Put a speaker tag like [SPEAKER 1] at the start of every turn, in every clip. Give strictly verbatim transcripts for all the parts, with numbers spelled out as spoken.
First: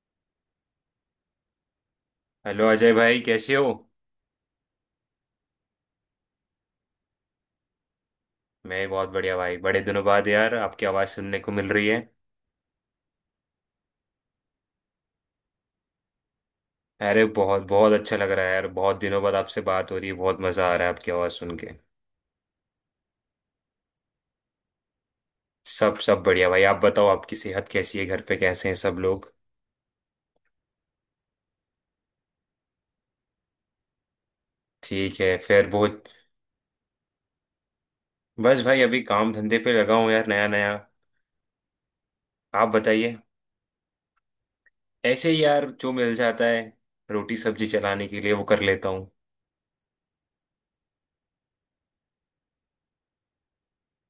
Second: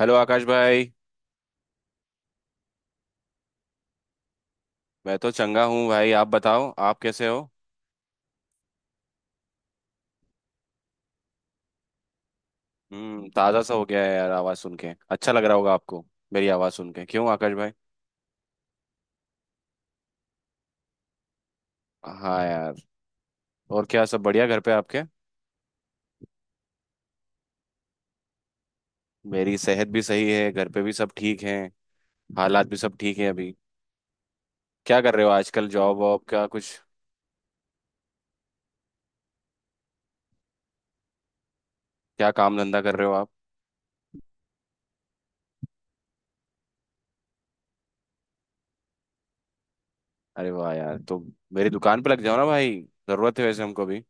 [SPEAKER 1] Hello Akash भाई।
[SPEAKER 2] Hello Ajay भाई कैसे हो।
[SPEAKER 1] मैं तो चंगा हूँ भाई, आप बताओ आप कैसे हो।
[SPEAKER 2] मैं बहुत बढ़िया भाई, बड़े दिनों बाद यार आपकी आवाज़ सुनने को मिल रही है।
[SPEAKER 1] हम्म ताज़ा सा हो गया है यार, आवाज़ सुन के अच्छा लग रहा होगा आपको। मेरी आवाज़ सुन के
[SPEAKER 2] अरे
[SPEAKER 1] क्यों आकाश
[SPEAKER 2] बहुत
[SPEAKER 1] भाई?
[SPEAKER 2] बहुत अच्छा लग रहा है यार, बहुत दिनों बाद आपसे बात हो रही है, बहुत मज़ा आ रहा है आपकी आवाज़ सुन के।
[SPEAKER 1] हाँ यार। और क्या सब बढ़िया घर पे आपके?
[SPEAKER 2] सब सब बढ़िया भाई, आप बताओ, आपकी सेहत कैसी है? घर पे कैसे हैं सब लोग?
[SPEAKER 1] मेरी सेहत भी सही है, घर पे भी सब ठीक है। हालात भी सब ठीक है अभी। क्या कर
[SPEAKER 2] ठीक
[SPEAKER 1] रहे हो
[SPEAKER 2] है
[SPEAKER 1] आजकल,
[SPEAKER 2] फिर
[SPEAKER 1] जॉब
[SPEAKER 2] बहुत।
[SPEAKER 1] वॉब का कुछ?
[SPEAKER 2] बस भाई, अभी काम धंधे पे लगा हूँ यार, नया नया।
[SPEAKER 1] क्या काम
[SPEAKER 2] आप
[SPEAKER 1] धंधा कर रहे हो
[SPEAKER 2] बताइए।
[SPEAKER 1] आप?
[SPEAKER 2] ऐसे ही यार, जो मिल जाता है रोटी सब्जी चलाने के लिए, वो कर लेता हूँ।
[SPEAKER 1] अरे वाह यार, तो मेरी दुकान पे लग जाओ ना भाई। ज़रूरत है वैसे हमको भी।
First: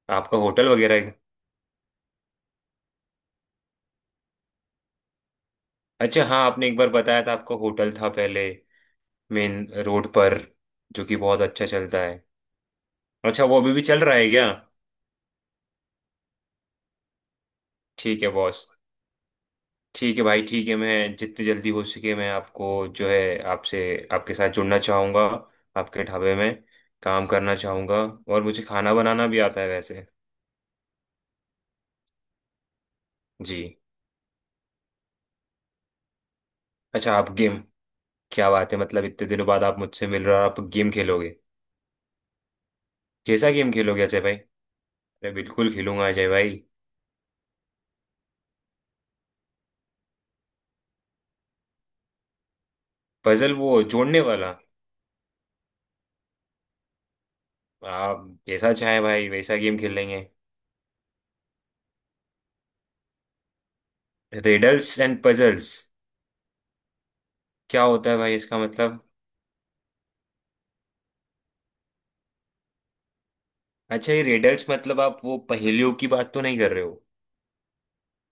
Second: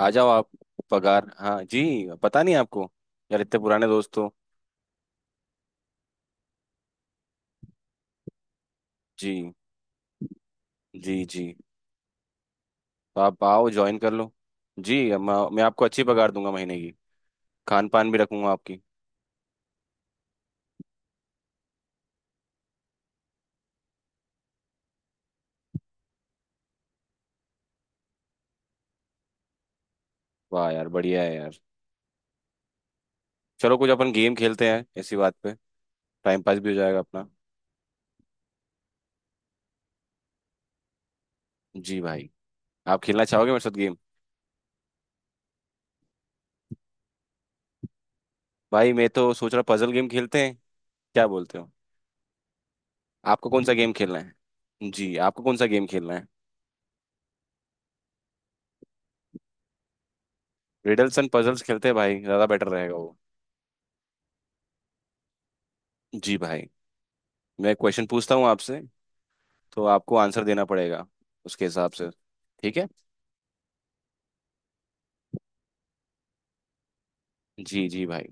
[SPEAKER 1] आ जाओ
[SPEAKER 2] आपका
[SPEAKER 1] आप।
[SPEAKER 2] होटल वगैरह है?
[SPEAKER 1] पगार हाँ जी। पता नहीं आपको, यार इतने पुराने दोस्त हो।
[SPEAKER 2] अच्छा हाँ, आपने एक बार बताया था, आपका होटल था पहले
[SPEAKER 1] जी
[SPEAKER 2] मेन रोड पर, जो कि
[SPEAKER 1] जी
[SPEAKER 2] बहुत
[SPEAKER 1] जी,
[SPEAKER 2] अच्छा चलता है।
[SPEAKER 1] तो आप
[SPEAKER 2] अच्छा, वो
[SPEAKER 1] आओ
[SPEAKER 2] अभी भी
[SPEAKER 1] ज्वाइन
[SPEAKER 2] चल
[SPEAKER 1] कर
[SPEAKER 2] रहा है
[SPEAKER 1] लो।
[SPEAKER 2] क्या?
[SPEAKER 1] जी, अब मैं मैं आपको अच्छी पगार दूंगा महीने की। खान पान भी
[SPEAKER 2] ठीक है
[SPEAKER 1] रखूंगा
[SPEAKER 2] बॉस।
[SPEAKER 1] आपकी।
[SPEAKER 2] ठीक है भाई, ठीक है, मैं जितनी जल्दी हो सके मैं आपको, जो है, आपसे, आपके साथ जुड़ना चाहूँगा, आपके ढाबे में काम करना चाहूँगा। और मुझे खाना बनाना भी आता है वैसे।
[SPEAKER 1] वाह यार, बढ़िया है यार।
[SPEAKER 2] जी।
[SPEAKER 1] चलो कुछ अपन गेम खेलते हैं इसी बात पे। टाइम पास भी हो जाएगा
[SPEAKER 2] अच्छा,
[SPEAKER 1] अपना।
[SPEAKER 2] आप गेम, क्या बात है, मतलब इतने दिनों बाद आप मुझसे मिल रहे हो और आप गेम खेलोगे?
[SPEAKER 1] जी भाई। आप खेलना चाहोगे
[SPEAKER 2] कैसा
[SPEAKER 1] मेरे साथ
[SPEAKER 2] गेम
[SPEAKER 1] गेम?
[SPEAKER 2] खेलोगे अजय भाई? अरे बिल्कुल खेलूंगा अजय भाई।
[SPEAKER 1] भाई मैं तो सोच रहा पजल गेम खेलते हैं, क्या बोलते हो? आपको
[SPEAKER 2] पजल,
[SPEAKER 1] कौन सा
[SPEAKER 2] वो
[SPEAKER 1] गेम खेलना
[SPEAKER 2] जोड़ने वाला?
[SPEAKER 1] है जी, आपको कौन सा गेम खेलना है?
[SPEAKER 2] आप जैसा चाहे भाई, वैसा गेम खेल लेंगे।
[SPEAKER 1] रिडल्स एंड पजल्स खेलते हैं भाई, ज़्यादा बेटर रहेगा वो।
[SPEAKER 2] Riddles and puzzles?
[SPEAKER 1] जी भाई। मैं
[SPEAKER 2] क्या
[SPEAKER 1] क्वेश्चन
[SPEAKER 2] होता है
[SPEAKER 1] पूछता
[SPEAKER 2] भाई
[SPEAKER 1] हूँ
[SPEAKER 2] इसका
[SPEAKER 1] आपसे,
[SPEAKER 2] मतलब?
[SPEAKER 1] तो आपको आंसर देना पड़ेगा उसके हिसाब से, ठीक है?
[SPEAKER 2] अच्छा, ये रेडल्स मतलब आप वो पहेलियों की बात तो नहीं कर रहे हो?
[SPEAKER 1] जी जी भाई।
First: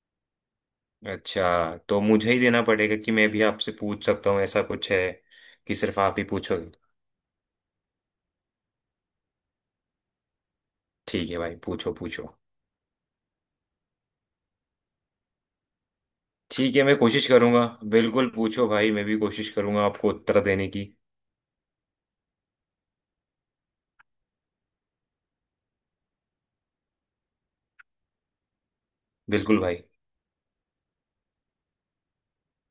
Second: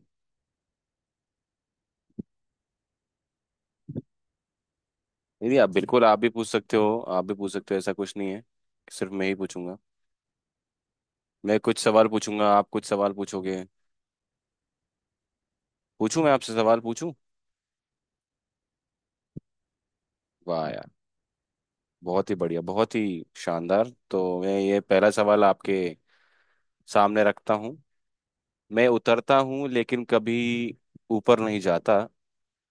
[SPEAKER 2] अच्छा, तो मुझे ही देना पड़ेगा कि मैं भी आपसे पूछ सकता हूँ, ऐसा कुछ है
[SPEAKER 1] नहीं नहीं, आप
[SPEAKER 2] कि सिर्फ
[SPEAKER 1] बिल्कुल
[SPEAKER 2] आप
[SPEAKER 1] आप
[SPEAKER 2] ही
[SPEAKER 1] भी पूछ
[SPEAKER 2] पूछोगे?
[SPEAKER 1] सकते हो आप भी पूछ सकते हो ऐसा कुछ नहीं है कि सिर्फ मैं ही पूछूंगा।
[SPEAKER 2] ठीक है भाई,
[SPEAKER 1] मैं कुछ
[SPEAKER 2] पूछो
[SPEAKER 1] सवाल
[SPEAKER 2] पूछो।
[SPEAKER 1] पूछूंगा, आप कुछ सवाल पूछोगे। पूछूं, मैं आपसे
[SPEAKER 2] ठीक
[SPEAKER 1] सवाल
[SPEAKER 2] है, मैं
[SPEAKER 1] पूछूं।
[SPEAKER 2] कोशिश करूंगा। बिल्कुल पूछो भाई, मैं भी कोशिश करूंगा आपको उत्तर
[SPEAKER 1] वाह
[SPEAKER 2] देने की।
[SPEAKER 1] यार, बहुत ही बढ़िया, बहुत ही शानदार। तो मैं ये पहला सवाल आपके सामने रखता हूँ। मैं उतरता
[SPEAKER 2] बिल्कुल
[SPEAKER 1] हूँ
[SPEAKER 2] भाई।
[SPEAKER 1] लेकिन कभी ऊपर नहीं जाता,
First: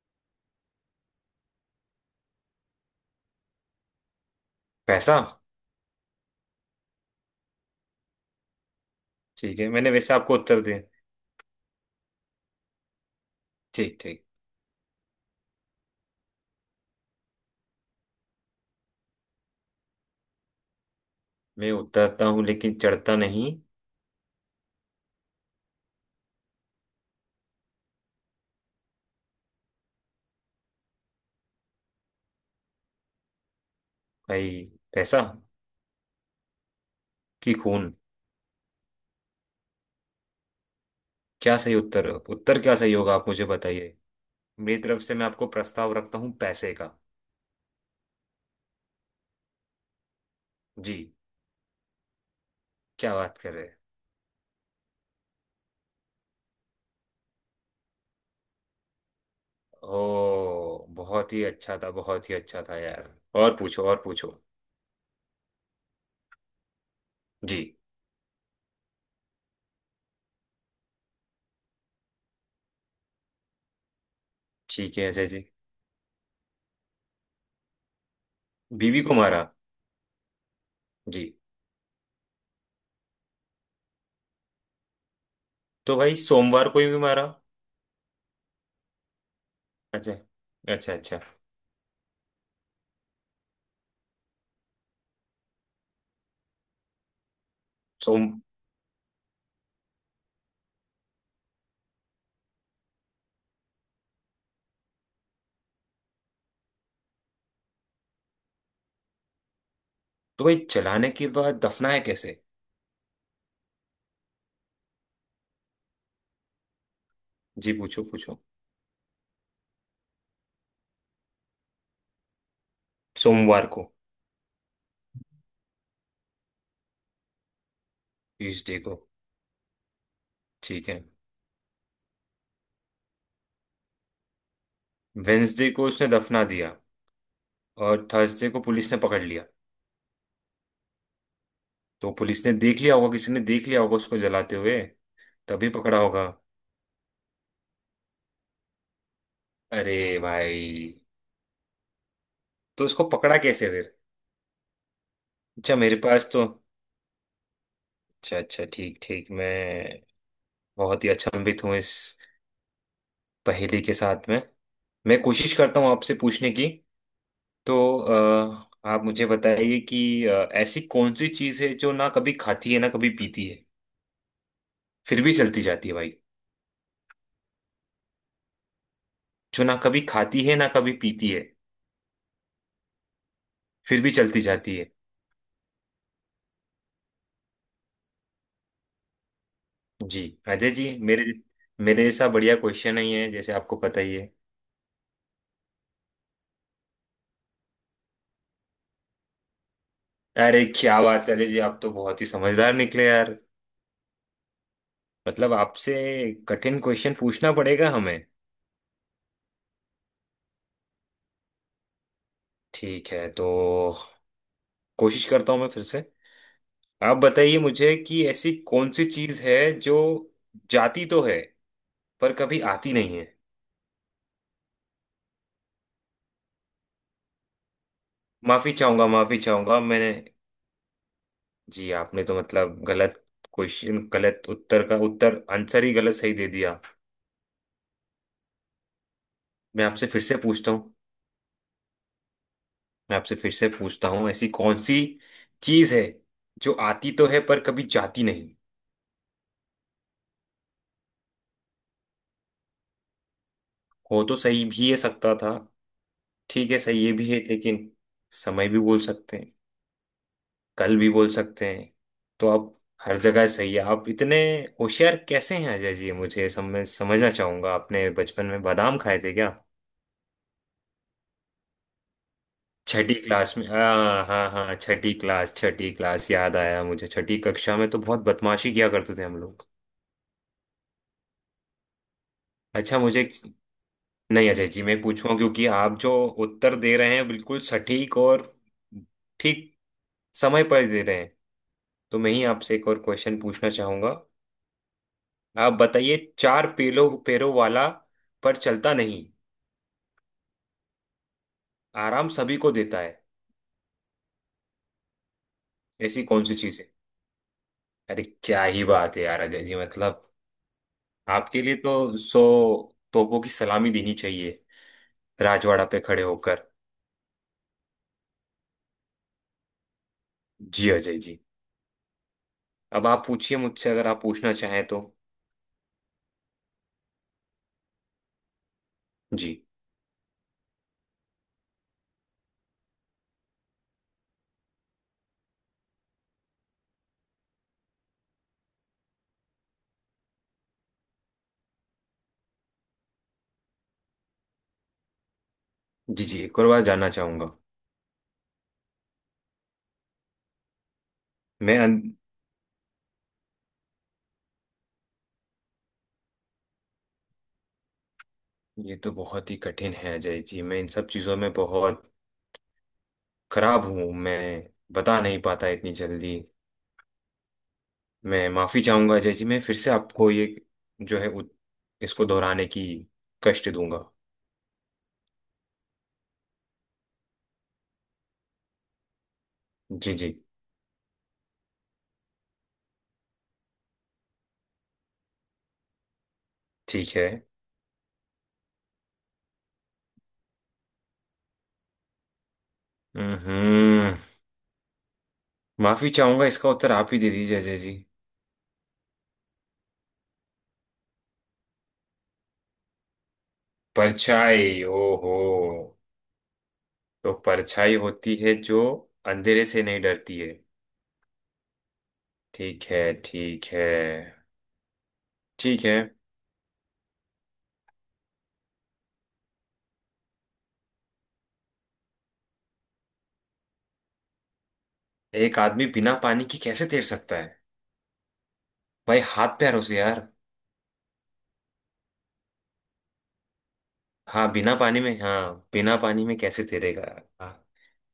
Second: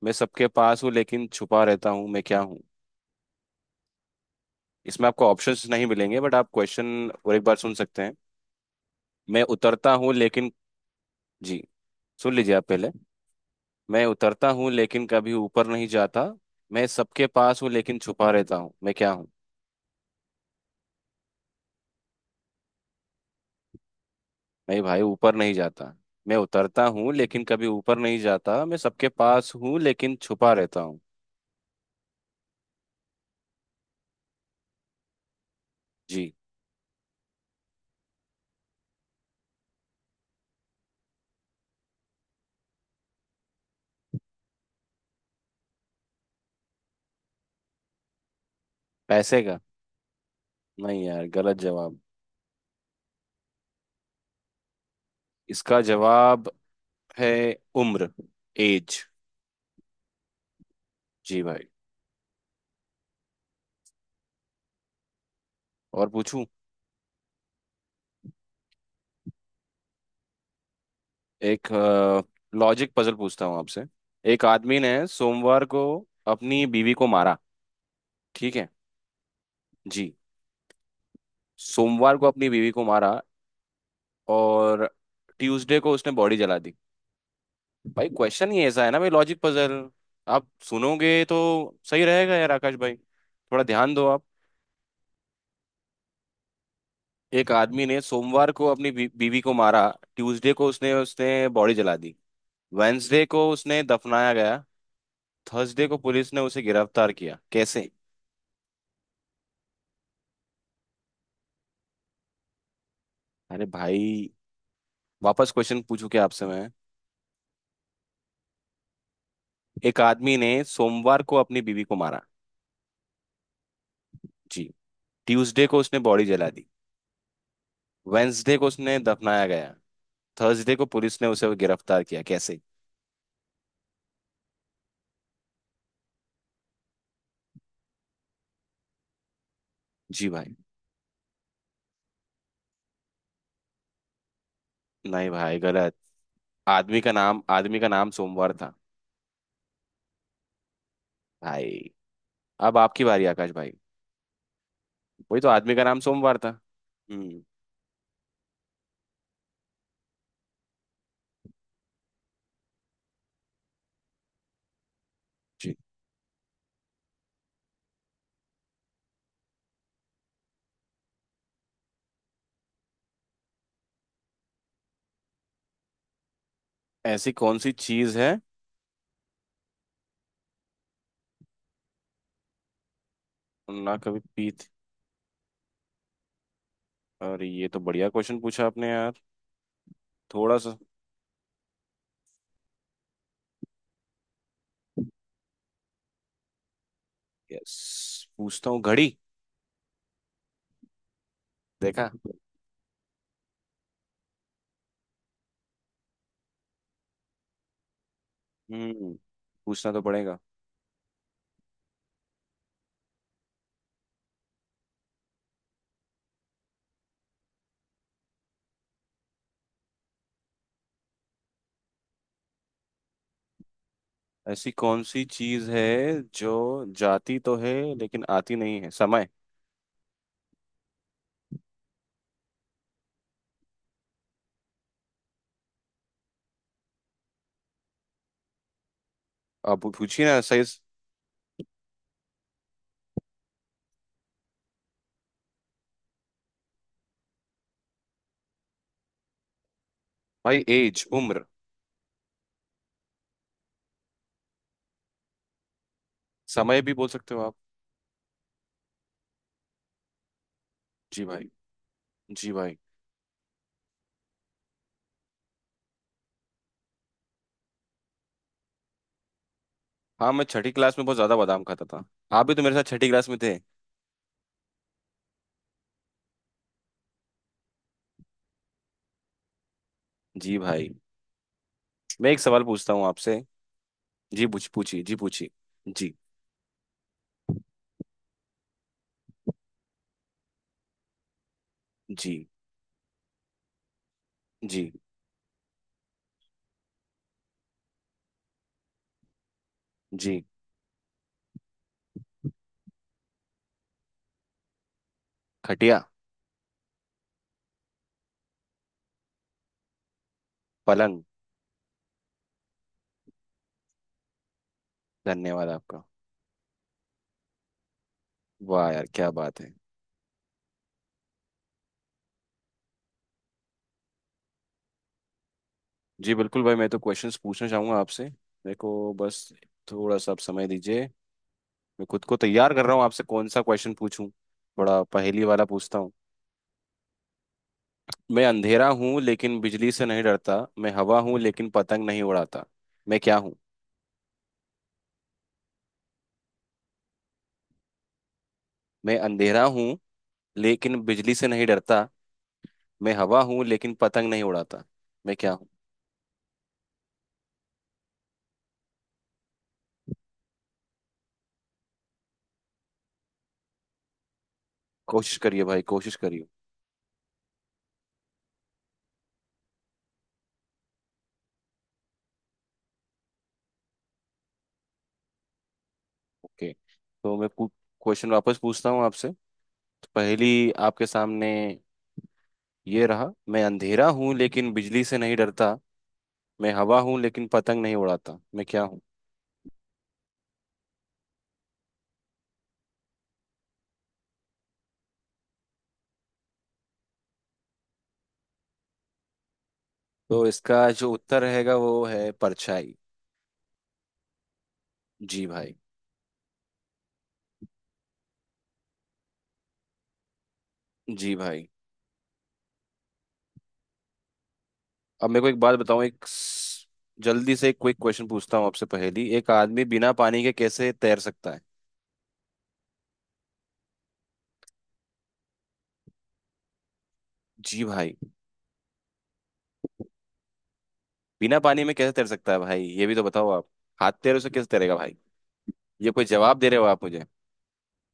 [SPEAKER 1] मैं सबके पास हूँ लेकिन छुपा रहता हूँ, मैं क्या हूँ? इसमें
[SPEAKER 2] पैसा।
[SPEAKER 1] आपको ऑप्शंस नहीं मिलेंगे बट आप क्वेश्चन और एक बार सुन सकते हैं। मैं
[SPEAKER 2] ठीक है, मैंने
[SPEAKER 1] उतरता हूँ
[SPEAKER 2] वैसे आपको
[SPEAKER 1] लेकिन।
[SPEAKER 2] उत्तर दिया।
[SPEAKER 1] जी, सुन लीजिए आप पहले।
[SPEAKER 2] ठीक
[SPEAKER 1] मैं
[SPEAKER 2] ठीक।
[SPEAKER 1] उतरता हूँ लेकिन कभी ऊपर नहीं जाता, मैं सबके पास हूँ लेकिन छुपा रहता हूँ, मैं क्या हूँ?
[SPEAKER 2] मैं उतरता हूँ लेकिन चढ़ता नहीं।
[SPEAKER 1] नहीं भाई, ऊपर नहीं जाता। मैं उतरता हूँ लेकिन कभी ऊपर नहीं जाता, मैं सबके पास हूँ लेकिन छुपा रहता हूँ।
[SPEAKER 2] भाई पैसा,
[SPEAKER 1] जी।
[SPEAKER 2] कि खून, क्या सही उत्तर उत्तर क्या सही होगा आप मुझे बताइए। मेरी तरफ से मैं आपको प्रस्ताव रखता हूँ पैसे का।
[SPEAKER 1] पैसे का?
[SPEAKER 2] जी।
[SPEAKER 1] नहीं यार, गलत जवाब।
[SPEAKER 2] क्या बात कर रहे हैं?
[SPEAKER 1] इसका जवाब है उम्र, एज।
[SPEAKER 2] ओ, बहुत
[SPEAKER 1] जी
[SPEAKER 2] ही
[SPEAKER 1] भाई।
[SPEAKER 2] अच्छा था, बहुत ही अच्छा था यार। और पूछो, और पूछो।
[SPEAKER 1] और पूछूं?
[SPEAKER 2] जी।
[SPEAKER 1] एक लॉजिक पजल पूछता हूँ आपसे। एक आदमी ने
[SPEAKER 2] ठीक है, ऐसे जी।
[SPEAKER 1] सोमवार को अपनी बीवी को मारा, ठीक है
[SPEAKER 2] बीवी को मारा।
[SPEAKER 1] जी?
[SPEAKER 2] जी।
[SPEAKER 1] सोमवार को अपनी बीवी को मारा, और ट्यूसडे को
[SPEAKER 2] तो
[SPEAKER 1] उसने
[SPEAKER 2] भाई
[SPEAKER 1] बॉडी जला
[SPEAKER 2] सोमवार
[SPEAKER 1] दी।
[SPEAKER 2] को ही भी मारा?
[SPEAKER 1] भाई क्वेश्चन ही ऐसा है ना भाई, लॉजिक पजल।
[SPEAKER 2] अच्छा
[SPEAKER 1] आप
[SPEAKER 2] अच्छा अच्छा।
[SPEAKER 1] सुनोगे तो सही रहेगा यार, आकाश भाई थोड़ा ध्यान दो आप। एक आदमी ने
[SPEAKER 2] सोम।
[SPEAKER 1] सोमवार को अपनी बी, बीवी को मारा, ट्यूसडे को उसने उसने बॉडी जला दी, वेंसडे को उसने दफनाया गया, थर्सडे को पुलिस ने उसे गिरफ्तार किया, कैसे?
[SPEAKER 2] तो भाई जलाने के बाद दफनाया कैसे?
[SPEAKER 1] अरे भाई, वापस क्वेश्चन पूछू क्या आपसे मैं?
[SPEAKER 2] जी, पूछो पूछो।
[SPEAKER 1] एक आदमी ने सोमवार को अपनी बीवी को मारा।
[SPEAKER 2] सोमवार को।
[SPEAKER 1] जी। ट्यूसडे को उसने बॉडी जला दी, वेंसडे को
[SPEAKER 2] ट्यूसडे को।
[SPEAKER 1] उसने दफनाया गया, थर्सडे को
[SPEAKER 2] ठीक है।
[SPEAKER 1] पुलिस ने उसे गिरफ्तार किया, कैसे?
[SPEAKER 2] वेंसडे को उसने दफना दिया और थर्सडे को पुलिस ने पकड़ लिया।
[SPEAKER 1] जी भाई।
[SPEAKER 2] तो पुलिस ने देख लिया होगा, किसी ने देख लिया होगा उसको जलाते हुए,
[SPEAKER 1] नहीं भाई,
[SPEAKER 2] तभी
[SPEAKER 1] गलत।
[SPEAKER 2] पकड़ा होगा।
[SPEAKER 1] आदमी का नाम आदमी का नाम सोमवार था।
[SPEAKER 2] अरे भाई,
[SPEAKER 1] भाई, अब
[SPEAKER 2] तो
[SPEAKER 1] आपकी
[SPEAKER 2] उसको
[SPEAKER 1] बारी
[SPEAKER 2] पकड़ा
[SPEAKER 1] आकाश
[SPEAKER 2] कैसे
[SPEAKER 1] भाई।
[SPEAKER 2] फिर?
[SPEAKER 1] वही तो, आदमी
[SPEAKER 2] अच्छा,
[SPEAKER 1] का
[SPEAKER 2] मेरे
[SPEAKER 1] नाम
[SPEAKER 2] पास
[SPEAKER 1] सोमवार
[SPEAKER 2] तो,
[SPEAKER 1] था। हम्म
[SPEAKER 2] अच्छा अच्छा ठीक ठीक, मैं बहुत ही अचंभित हूँ इस पहेली के साथ में। मैं कोशिश
[SPEAKER 1] जी।
[SPEAKER 2] करता हूँ आपसे पूछने की। तो अ, आप मुझे बताइए कि अ, ऐसी कौन सी चीज़ है जो ना कभी खाती है ना कभी पीती है, फिर भी चलती जाती है भाई?
[SPEAKER 1] ऐसी कौन सी चीज है,
[SPEAKER 2] जो ना कभी खाती है ना कभी पीती है,
[SPEAKER 1] ना
[SPEAKER 2] फिर भी
[SPEAKER 1] कभी
[SPEAKER 2] चलती
[SPEAKER 1] पीत।
[SPEAKER 2] जाती है।
[SPEAKER 1] अरे ये तो बढ़िया क्वेश्चन पूछा आपने यार,
[SPEAKER 2] जी
[SPEAKER 1] थोड़ा
[SPEAKER 2] अजय
[SPEAKER 1] सा।
[SPEAKER 2] जी, मेरे मेरे जैसा बढ़िया क्वेश्चन नहीं है, जैसे आपको पता ही है।
[SPEAKER 1] यस, पूछता हूँ घड़ी।
[SPEAKER 2] अरे क्या बात है अजय जी, आप तो
[SPEAKER 1] देखा।
[SPEAKER 2] बहुत ही समझदार निकले यार। मतलब आपसे कठिन क्वेश्चन पूछना पड़ेगा हमें।
[SPEAKER 1] हम्म पूछना तो पड़ेगा।
[SPEAKER 2] ठीक है, तो कोशिश करता हूँ मैं फिर से। आप बताइए मुझे कि ऐसी कौन सी चीज है जो जाती तो है, पर कभी आती नहीं है?
[SPEAKER 1] ऐसी कौन सी चीज है जो जाती तो है लेकिन आती
[SPEAKER 2] माफी
[SPEAKER 1] नहीं है,
[SPEAKER 2] चाहूंगा
[SPEAKER 1] समय?
[SPEAKER 2] माफी चाहूंगा मैंने, जी आपने तो मतलब गलत क्वेश्चन, गलत उत्तर का उत्तर, आंसर ही गलत सही दे दिया। मैं
[SPEAKER 1] अब
[SPEAKER 2] आपसे फिर
[SPEAKER 1] पूछिए
[SPEAKER 2] से
[SPEAKER 1] ना सही।
[SPEAKER 2] पूछता हूँ मैं आपसे फिर से पूछता हूँ, ऐसी कौन सी चीज है जो आती तो है, पर कभी जाती नहीं?
[SPEAKER 1] भाई एज, उम्र।
[SPEAKER 2] हो तो सही भी है सकता था। ठीक है,
[SPEAKER 1] समय भी
[SPEAKER 2] सही
[SPEAKER 1] बोल
[SPEAKER 2] ये भी
[SPEAKER 1] सकते
[SPEAKER 2] है
[SPEAKER 1] हो आप।
[SPEAKER 2] लेकिन, समय भी बोल सकते हैं, कल भी
[SPEAKER 1] जी
[SPEAKER 2] बोल
[SPEAKER 1] भाई।
[SPEAKER 2] सकते हैं। तो
[SPEAKER 1] जी
[SPEAKER 2] आप
[SPEAKER 1] भाई।
[SPEAKER 2] हर जगह सही है, आप इतने होशियार कैसे हैं अजय जी? मुझे समझ समझना चाहूंगा, आपने बचपन में बादाम खाए थे क्या?
[SPEAKER 1] हाँ, मैं छठी क्लास में बहुत ज्यादा बादाम खाता था। आप भी तो मेरे साथ छठी
[SPEAKER 2] छठी
[SPEAKER 1] क्लास में थे।
[SPEAKER 2] क्लास में, हाँ हाँ हाँ, छठी क्लास, छठी क्लास याद आया मुझे। छठी कक्षा में तो बहुत बदमाशी किया करते थे हम लोग।
[SPEAKER 1] जी भाई। मैं एक सवाल पूछता
[SPEAKER 2] अच्छा
[SPEAKER 1] हूँ
[SPEAKER 2] मुझे,
[SPEAKER 1] आपसे। जी,
[SPEAKER 2] नहीं
[SPEAKER 1] पूछ
[SPEAKER 2] अजय जी मैं
[SPEAKER 1] पूछिए जी,
[SPEAKER 2] पूछूं,
[SPEAKER 1] पूछिए।
[SPEAKER 2] क्योंकि आप जो
[SPEAKER 1] जी
[SPEAKER 2] उत्तर दे रहे हैं बिल्कुल सटीक और ठीक समय पर दे रहे हैं, तो मैं ही
[SPEAKER 1] जी
[SPEAKER 2] आपसे एक और क्वेश्चन पूछना चाहूंगा।
[SPEAKER 1] जी
[SPEAKER 2] आप बताइए, चार पेलो पैरों वाला, पर चलता नहीं,
[SPEAKER 1] जी।
[SPEAKER 2] आराम सभी को देता है,
[SPEAKER 1] खटिया।
[SPEAKER 2] ऐसी कौन सी चीज है? अरे क्या ही बात है यार अजय जी, मतलब
[SPEAKER 1] पलंग।
[SPEAKER 2] आपके लिए तो सौ तोपों की सलामी देनी चाहिए,
[SPEAKER 1] धन्यवाद
[SPEAKER 2] राजवाड़ा पे
[SPEAKER 1] आपका।
[SPEAKER 2] खड़े होकर।
[SPEAKER 1] वाह यार क्या बात है।
[SPEAKER 2] जी अजय जी, अब आप पूछिए मुझसे, अगर आप पूछना चाहें तो।
[SPEAKER 1] जी बिल्कुल भाई, मैं तो क्वेश्चंस पूछना चाहूंगा आपसे। मेरे को बस
[SPEAKER 2] जी
[SPEAKER 1] थोड़ा सा आप समय दीजिए। मैं खुद को तैयार कर रहा हूँ आपसे कौन सा क्वेश्चन पूछूं, थोड़ा पहेली वाला पूछता हूँ। मैं अंधेरा हूँ लेकिन बिजली से नहीं डरता, मैं हवा हूँ लेकिन पतंग नहीं उड़ाता, मैं क्या हूँ?
[SPEAKER 2] जी। जी, एक और बार जानना चाहूंगा।
[SPEAKER 1] मैं अंधेरा हूँ लेकिन बिजली से नहीं
[SPEAKER 2] मैं
[SPEAKER 1] डरता,
[SPEAKER 2] अन...
[SPEAKER 1] मैं हवा हूँ लेकिन पतंग नहीं उड़ाता, मैं क्या हूँ?
[SPEAKER 2] ये तो बहुत ही कठिन है अजय जी, मैं इन सब चीज़ों में बहुत खराब हूँ, मैं बता
[SPEAKER 1] कोशिश
[SPEAKER 2] नहीं
[SPEAKER 1] करिए
[SPEAKER 2] पाता
[SPEAKER 1] भाई,
[SPEAKER 2] इतनी
[SPEAKER 1] कोशिश
[SPEAKER 2] जल्दी।
[SPEAKER 1] करिए।
[SPEAKER 2] मैं माफ़ी चाहूंगा अजय जी, मैं फिर से आपको ये, जो है उत- इसको दोहराने की कष्ट दूंगा।
[SPEAKER 1] ओके, तो मैं क्वेश्चन वापस पूछता हूँ आपसे, तो
[SPEAKER 2] जी जी,
[SPEAKER 1] पहली आपके सामने ये रहा। मैं अंधेरा हूँ लेकिन बिजली से नहीं डरता, मैं हवा
[SPEAKER 2] ठीक
[SPEAKER 1] हूँ
[SPEAKER 2] है।
[SPEAKER 1] लेकिन पतंग नहीं उड़ाता, मैं क्या हूँ?
[SPEAKER 2] हम्म। माफ़ी चाहूंगा, इसका उत्तर आप ही दे दीजिए अजय जी।
[SPEAKER 1] तो इसका जो उत्तर रहेगा वो है परछाई।
[SPEAKER 2] परछाई, ओहो।
[SPEAKER 1] जी भाई।
[SPEAKER 2] तो परछाई होती है जो अंधेरे से नहीं डरती है।
[SPEAKER 1] जी भाई।
[SPEAKER 2] ठीक है ठीक है।
[SPEAKER 1] अब मेरे को एक बात
[SPEAKER 2] ठीक है।
[SPEAKER 1] बताओ, एक स- जल्दी से एक क्विक क्वेश्चन पूछता हूँ आपसे पहेली। एक आदमी बिना पानी के कैसे तैर सकता है?
[SPEAKER 2] एक आदमी बिना पानी की कैसे तैर सकता है?
[SPEAKER 1] जी भाई।
[SPEAKER 2] भाई हाथ पैर उसे यार।
[SPEAKER 1] बिना पानी में कैसे तैर सकता है भाई, ये भी तो बताओ आप। हाथ तैरों से
[SPEAKER 2] हाँ,
[SPEAKER 1] कैसे
[SPEAKER 2] बिना
[SPEAKER 1] तैरेगा
[SPEAKER 2] पानी में,
[SPEAKER 1] भाई?
[SPEAKER 2] हाँ बिना
[SPEAKER 1] ये
[SPEAKER 2] पानी
[SPEAKER 1] कोई
[SPEAKER 2] में
[SPEAKER 1] जवाब
[SPEAKER 2] कैसे
[SPEAKER 1] दे रहे हो
[SPEAKER 2] तैरेगा?
[SPEAKER 1] आप मुझे?
[SPEAKER 2] हाँ।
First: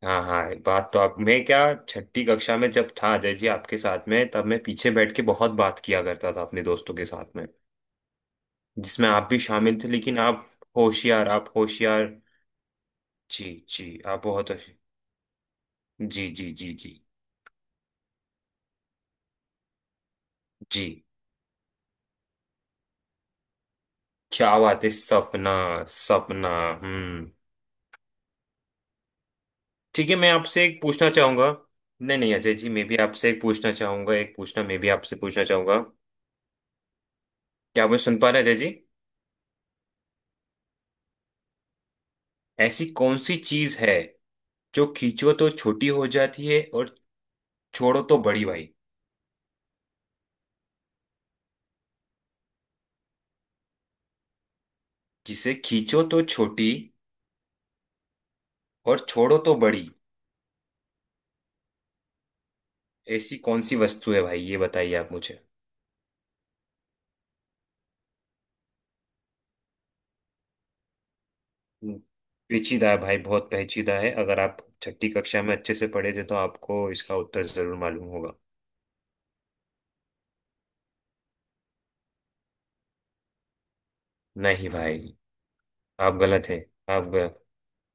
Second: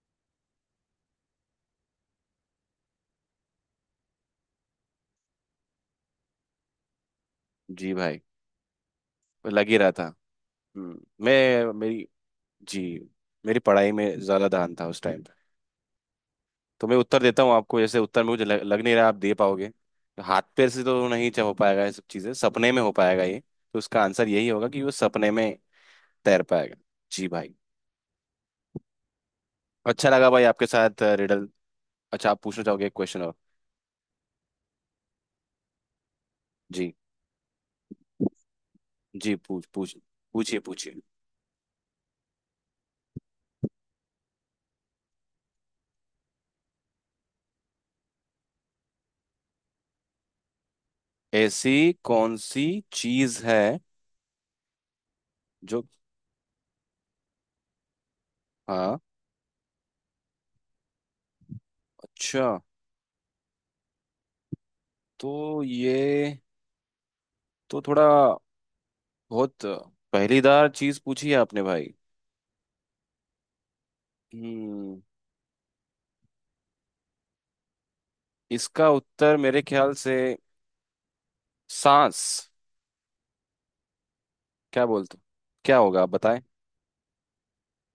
[SPEAKER 2] हाँ हाँ, बात तो आप, मैं क्या, छठी कक्षा में जब था अजय जी आपके साथ में, तब मैं पीछे बैठ के बहुत बात किया करता था अपने दोस्तों के साथ में,
[SPEAKER 1] जी भाई।
[SPEAKER 2] जिसमें आप भी
[SPEAKER 1] लग ही
[SPEAKER 2] शामिल थे,
[SPEAKER 1] रहा था।
[SPEAKER 2] लेकिन आप
[SPEAKER 1] हम्म
[SPEAKER 2] होशियार, आप
[SPEAKER 1] मैं,
[SPEAKER 2] होशियार।
[SPEAKER 1] मेरी। जी,
[SPEAKER 2] जी
[SPEAKER 1] मेरी
[SPEAKER 2] जी,
[SPEAKER 1] पढ़ाई में
[SPEAKER 2] आप
[SPEAKER 1] ज्यादा
[SPEAKER 2] बहुत
[SPEAKER 1] ध्यान
[SPEAKER 2] होशि-
[SPEAKER 1] था उस टाइम पे।
[SPEAKER 2] जी जी जी
[SPEAKER 1] तो
[SPEAKER 2] जी।
[SPEAKER 1] मैं उत्तर देता हूँ आपको, जैसे उत्तर में मुझे लग, लग नहीं रहा आप दे पाओगे, तो हाथ पैर से
[SPEAKER 2] जी,
[SPEAKER 1] तो नहीं च- हो पाएगा, ये सब चीजें सपने में हो पाएगा ये। तो उसका आंसर यही
[SPEAKER 2] क्या
[SPEAKER 1] होगा कि
[SPEAKER 2] बात है,
[SPEAKER 1] वो सपने में
[SPEAKER 2] सपना,
[SPEAKER 1] तैर
[SPEAKER 2] सपना।
[SPEAKER 1] पाएगा। जी
[SPEAKER 2] हम्म।
[SPEAKER 1] भाई। अच्छा
[SPEAKER 2] ठीक है,
[SPEAKER 1] लगा
[SPEAKER 2] मैं
[SPEAKER 1] भाई
[SPEAKER 2] आपसे
[SPEAKER 1] आपके
[SPEAKER 2] एक
[SPEAKER 1] साथ
[SPEAKER 2] पूछना चाहूंगा।
[SPEAKER 1] रिडल।
[SPEAKER 2] नहीं
[SPEAKER 1] अच्छा,
[SPEAKER 2] नहीं
[SPEAKER 1] आप
[SPEAKER 2] अजय
[SPEAKER 1] पूछना
[SPEAKER 2] जी,
[SPEAKER 1] चाहोगे
[SPEAKER 2] मैं
[SPEAKER 1] एक
[SPEAKER 2] भी
[SPEAKER 1] क्वेश्चन
[SPEAKER 2] आपसे
[SPEAKER 1] और?
[SPEAKER 2] एक पूछना चाहूंगा, एक पूछना मैं भी आपसे पूछना चाहूंगा।
[SPEAKER 1] जी
[SPEAKER 2] क्या मैं सुन पा रहे हैं, अजय जी?
[SPEAKER 1] जी, पूछ पूछ पूछिए, पूछिए।
[SPEAKER 2] ऐसी कौन सी चीज है जो खींचो तो छोटी हो जाती है, और छोड़ो तो बड़ी भाई?
[SPEAKER 1] ऐसी कौन सी चीज है
[SPEAKER 2] जिसे
[SPEAKER 1] जो।
[SPEAKER 2] खींचो तो छोटी,
[SPEAKER 1] हाँ।
[SPEAKER 2] और छोड़ो तो बड़ी,
[SPEAKER 1] अच्छा,
[SPEAKER 2] ऐसी कौन सी वस्तु है भाई? ये बताइए आप
[SPEAKER 1] तो
[SPEAKER 2] मुझे।
[SPEAKER 1] ये तो थोड़ा बहुत पहेलीदार चीज पूछी है आपने भाई।
[SPEAKER 2] हम्म, पेचीदा है भाई, बहुत पेचीदा है। अगर आप
[SPEAKER 1] हम्म
[SPEAKER 2] छठी कक्षा में अच्छे से पढ़े थे तो आपको इसका उत्तर जरूर मालूम होगा।
[SPEAKER 1] इसका उत्तर मेरे ख्याल से सांस।
[SPEAKER 2] नहीं
[SPEAKER 1] क्या
[SPEAKER 2] भाई,
[SPEAKER 1] बोलते हो? क्या होगा, आप
[SPEAKER 2] आप
[SPEAKER 1] बताएं?
[SPEAKER 2] गलत हैं। आप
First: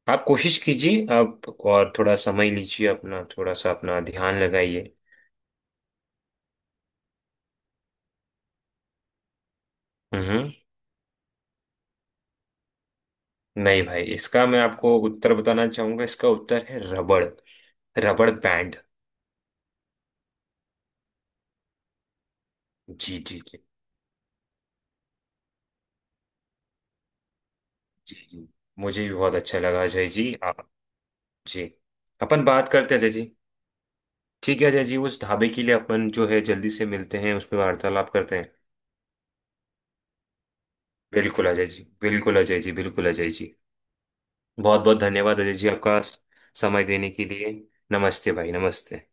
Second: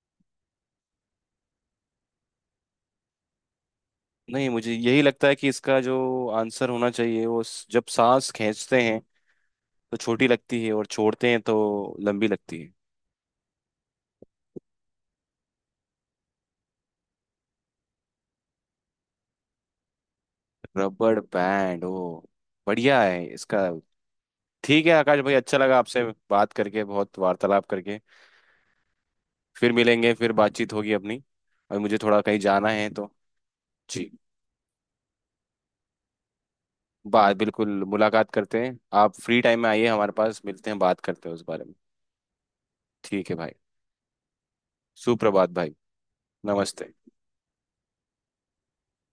[SPEAKER 2] आप कोशिश कीजिए, आप और थोड़ा समय लीजिए अपना, थोड़ा सा अपना ध्यान
[SPEAKER 1] नहीं, मुझे
[SPEAKER 2] लगाइए।
[SPEAKER 1] यही लगता है कि इसका जो आंसर होना चाहिए, वो स- जब सांस खींचते हैं तो छोटी
[SPEAKER 2] हम्म।
[SPEAKER 1] लगती है और छोड़ते हैं तो लंबी लगती है।
[SPEAKER 2] नहीं भाई, इसका मैं आपको उत्तर बताना चाहूंगा, इसका उत्तर है रबड़, रबड़ बैंड।
[SPEAKER 1] रबड़ बैंड ओ, बढ़िया
[SPEAKER 2] जी
[SPEAKER 1] है
[SPEAKER 2] जी जी
[SPEAKER 1] इसका। ठीक है आकाश भाई, अच्छा लगा आपसे बात करके, बहुत वार्तालाप करके।
[SPEAKER 2] जी। जी, मुझे भी बहुत अच्छा
[SPEAKER 1] फिर
[SPEAKER 2] लगा अजय
[SPEAKER 1] मिलेंगे, फिर
[SPEAKER 2] जी आप।
[SPEAKER 1] बातचीत होगी अपनी।
[SPEAKER 2] जी,
[SPEAKER 1] और मुझे थोड़ा कहीं
[SPEAKER 2] अपन
[SPEAKER 1] जाना
[SPEAKER 2] बात
[SPEAKER 1] है
[SPEAKER 2] करते हैं
[SPEAKER 1] तो
[SPEAKER 2] अजय जी।
[SPEAKER 1] जी,
[SPEAKER 2] ठीक है अजय जी, उस ढाबे के लिए अपन जो है जल्दी से मिलते हैं,
[SPEAKER 1] बात
[SPEAKER 2] उस पर
[SPEAKER 1] बिल्कुल,
[SPEAKER 2] वार्तालाप
[SPEAKER 1] मुलाकात
[SPEAKER 2] करते हैं।
[SPEAKER 1] करते हैं। आप फ्री टाइम में आइए हमारे पास, मिलते हैं, बात करते हैं उस
[SPEAKER 2] बिल्कुल
[SPEAKER 1] बारे
[SPEAKER 2] अजय
[SPEAKER 1] में।
[SPEAKER 2] जी, बिल्कुल अजय जी, बिल्कुल
[SPEAKER 1] ठीक
[SPEAKER 2] अजय
[SPEAKER 1] है भाई।
[SPEAKER 2] जी। बहुत बहुत धन्यवाद
[SPEAKER 1] सुप्रभात
[SPEAKER 2] अजय जी
[SPEAKER 1] भाई।
[SPEAKER 2] आपका, समय
[SPEAKER 1] नमस्ते।
[SPEAKER 2] देने के लिए। नमस्ते भाई, नमस्ते।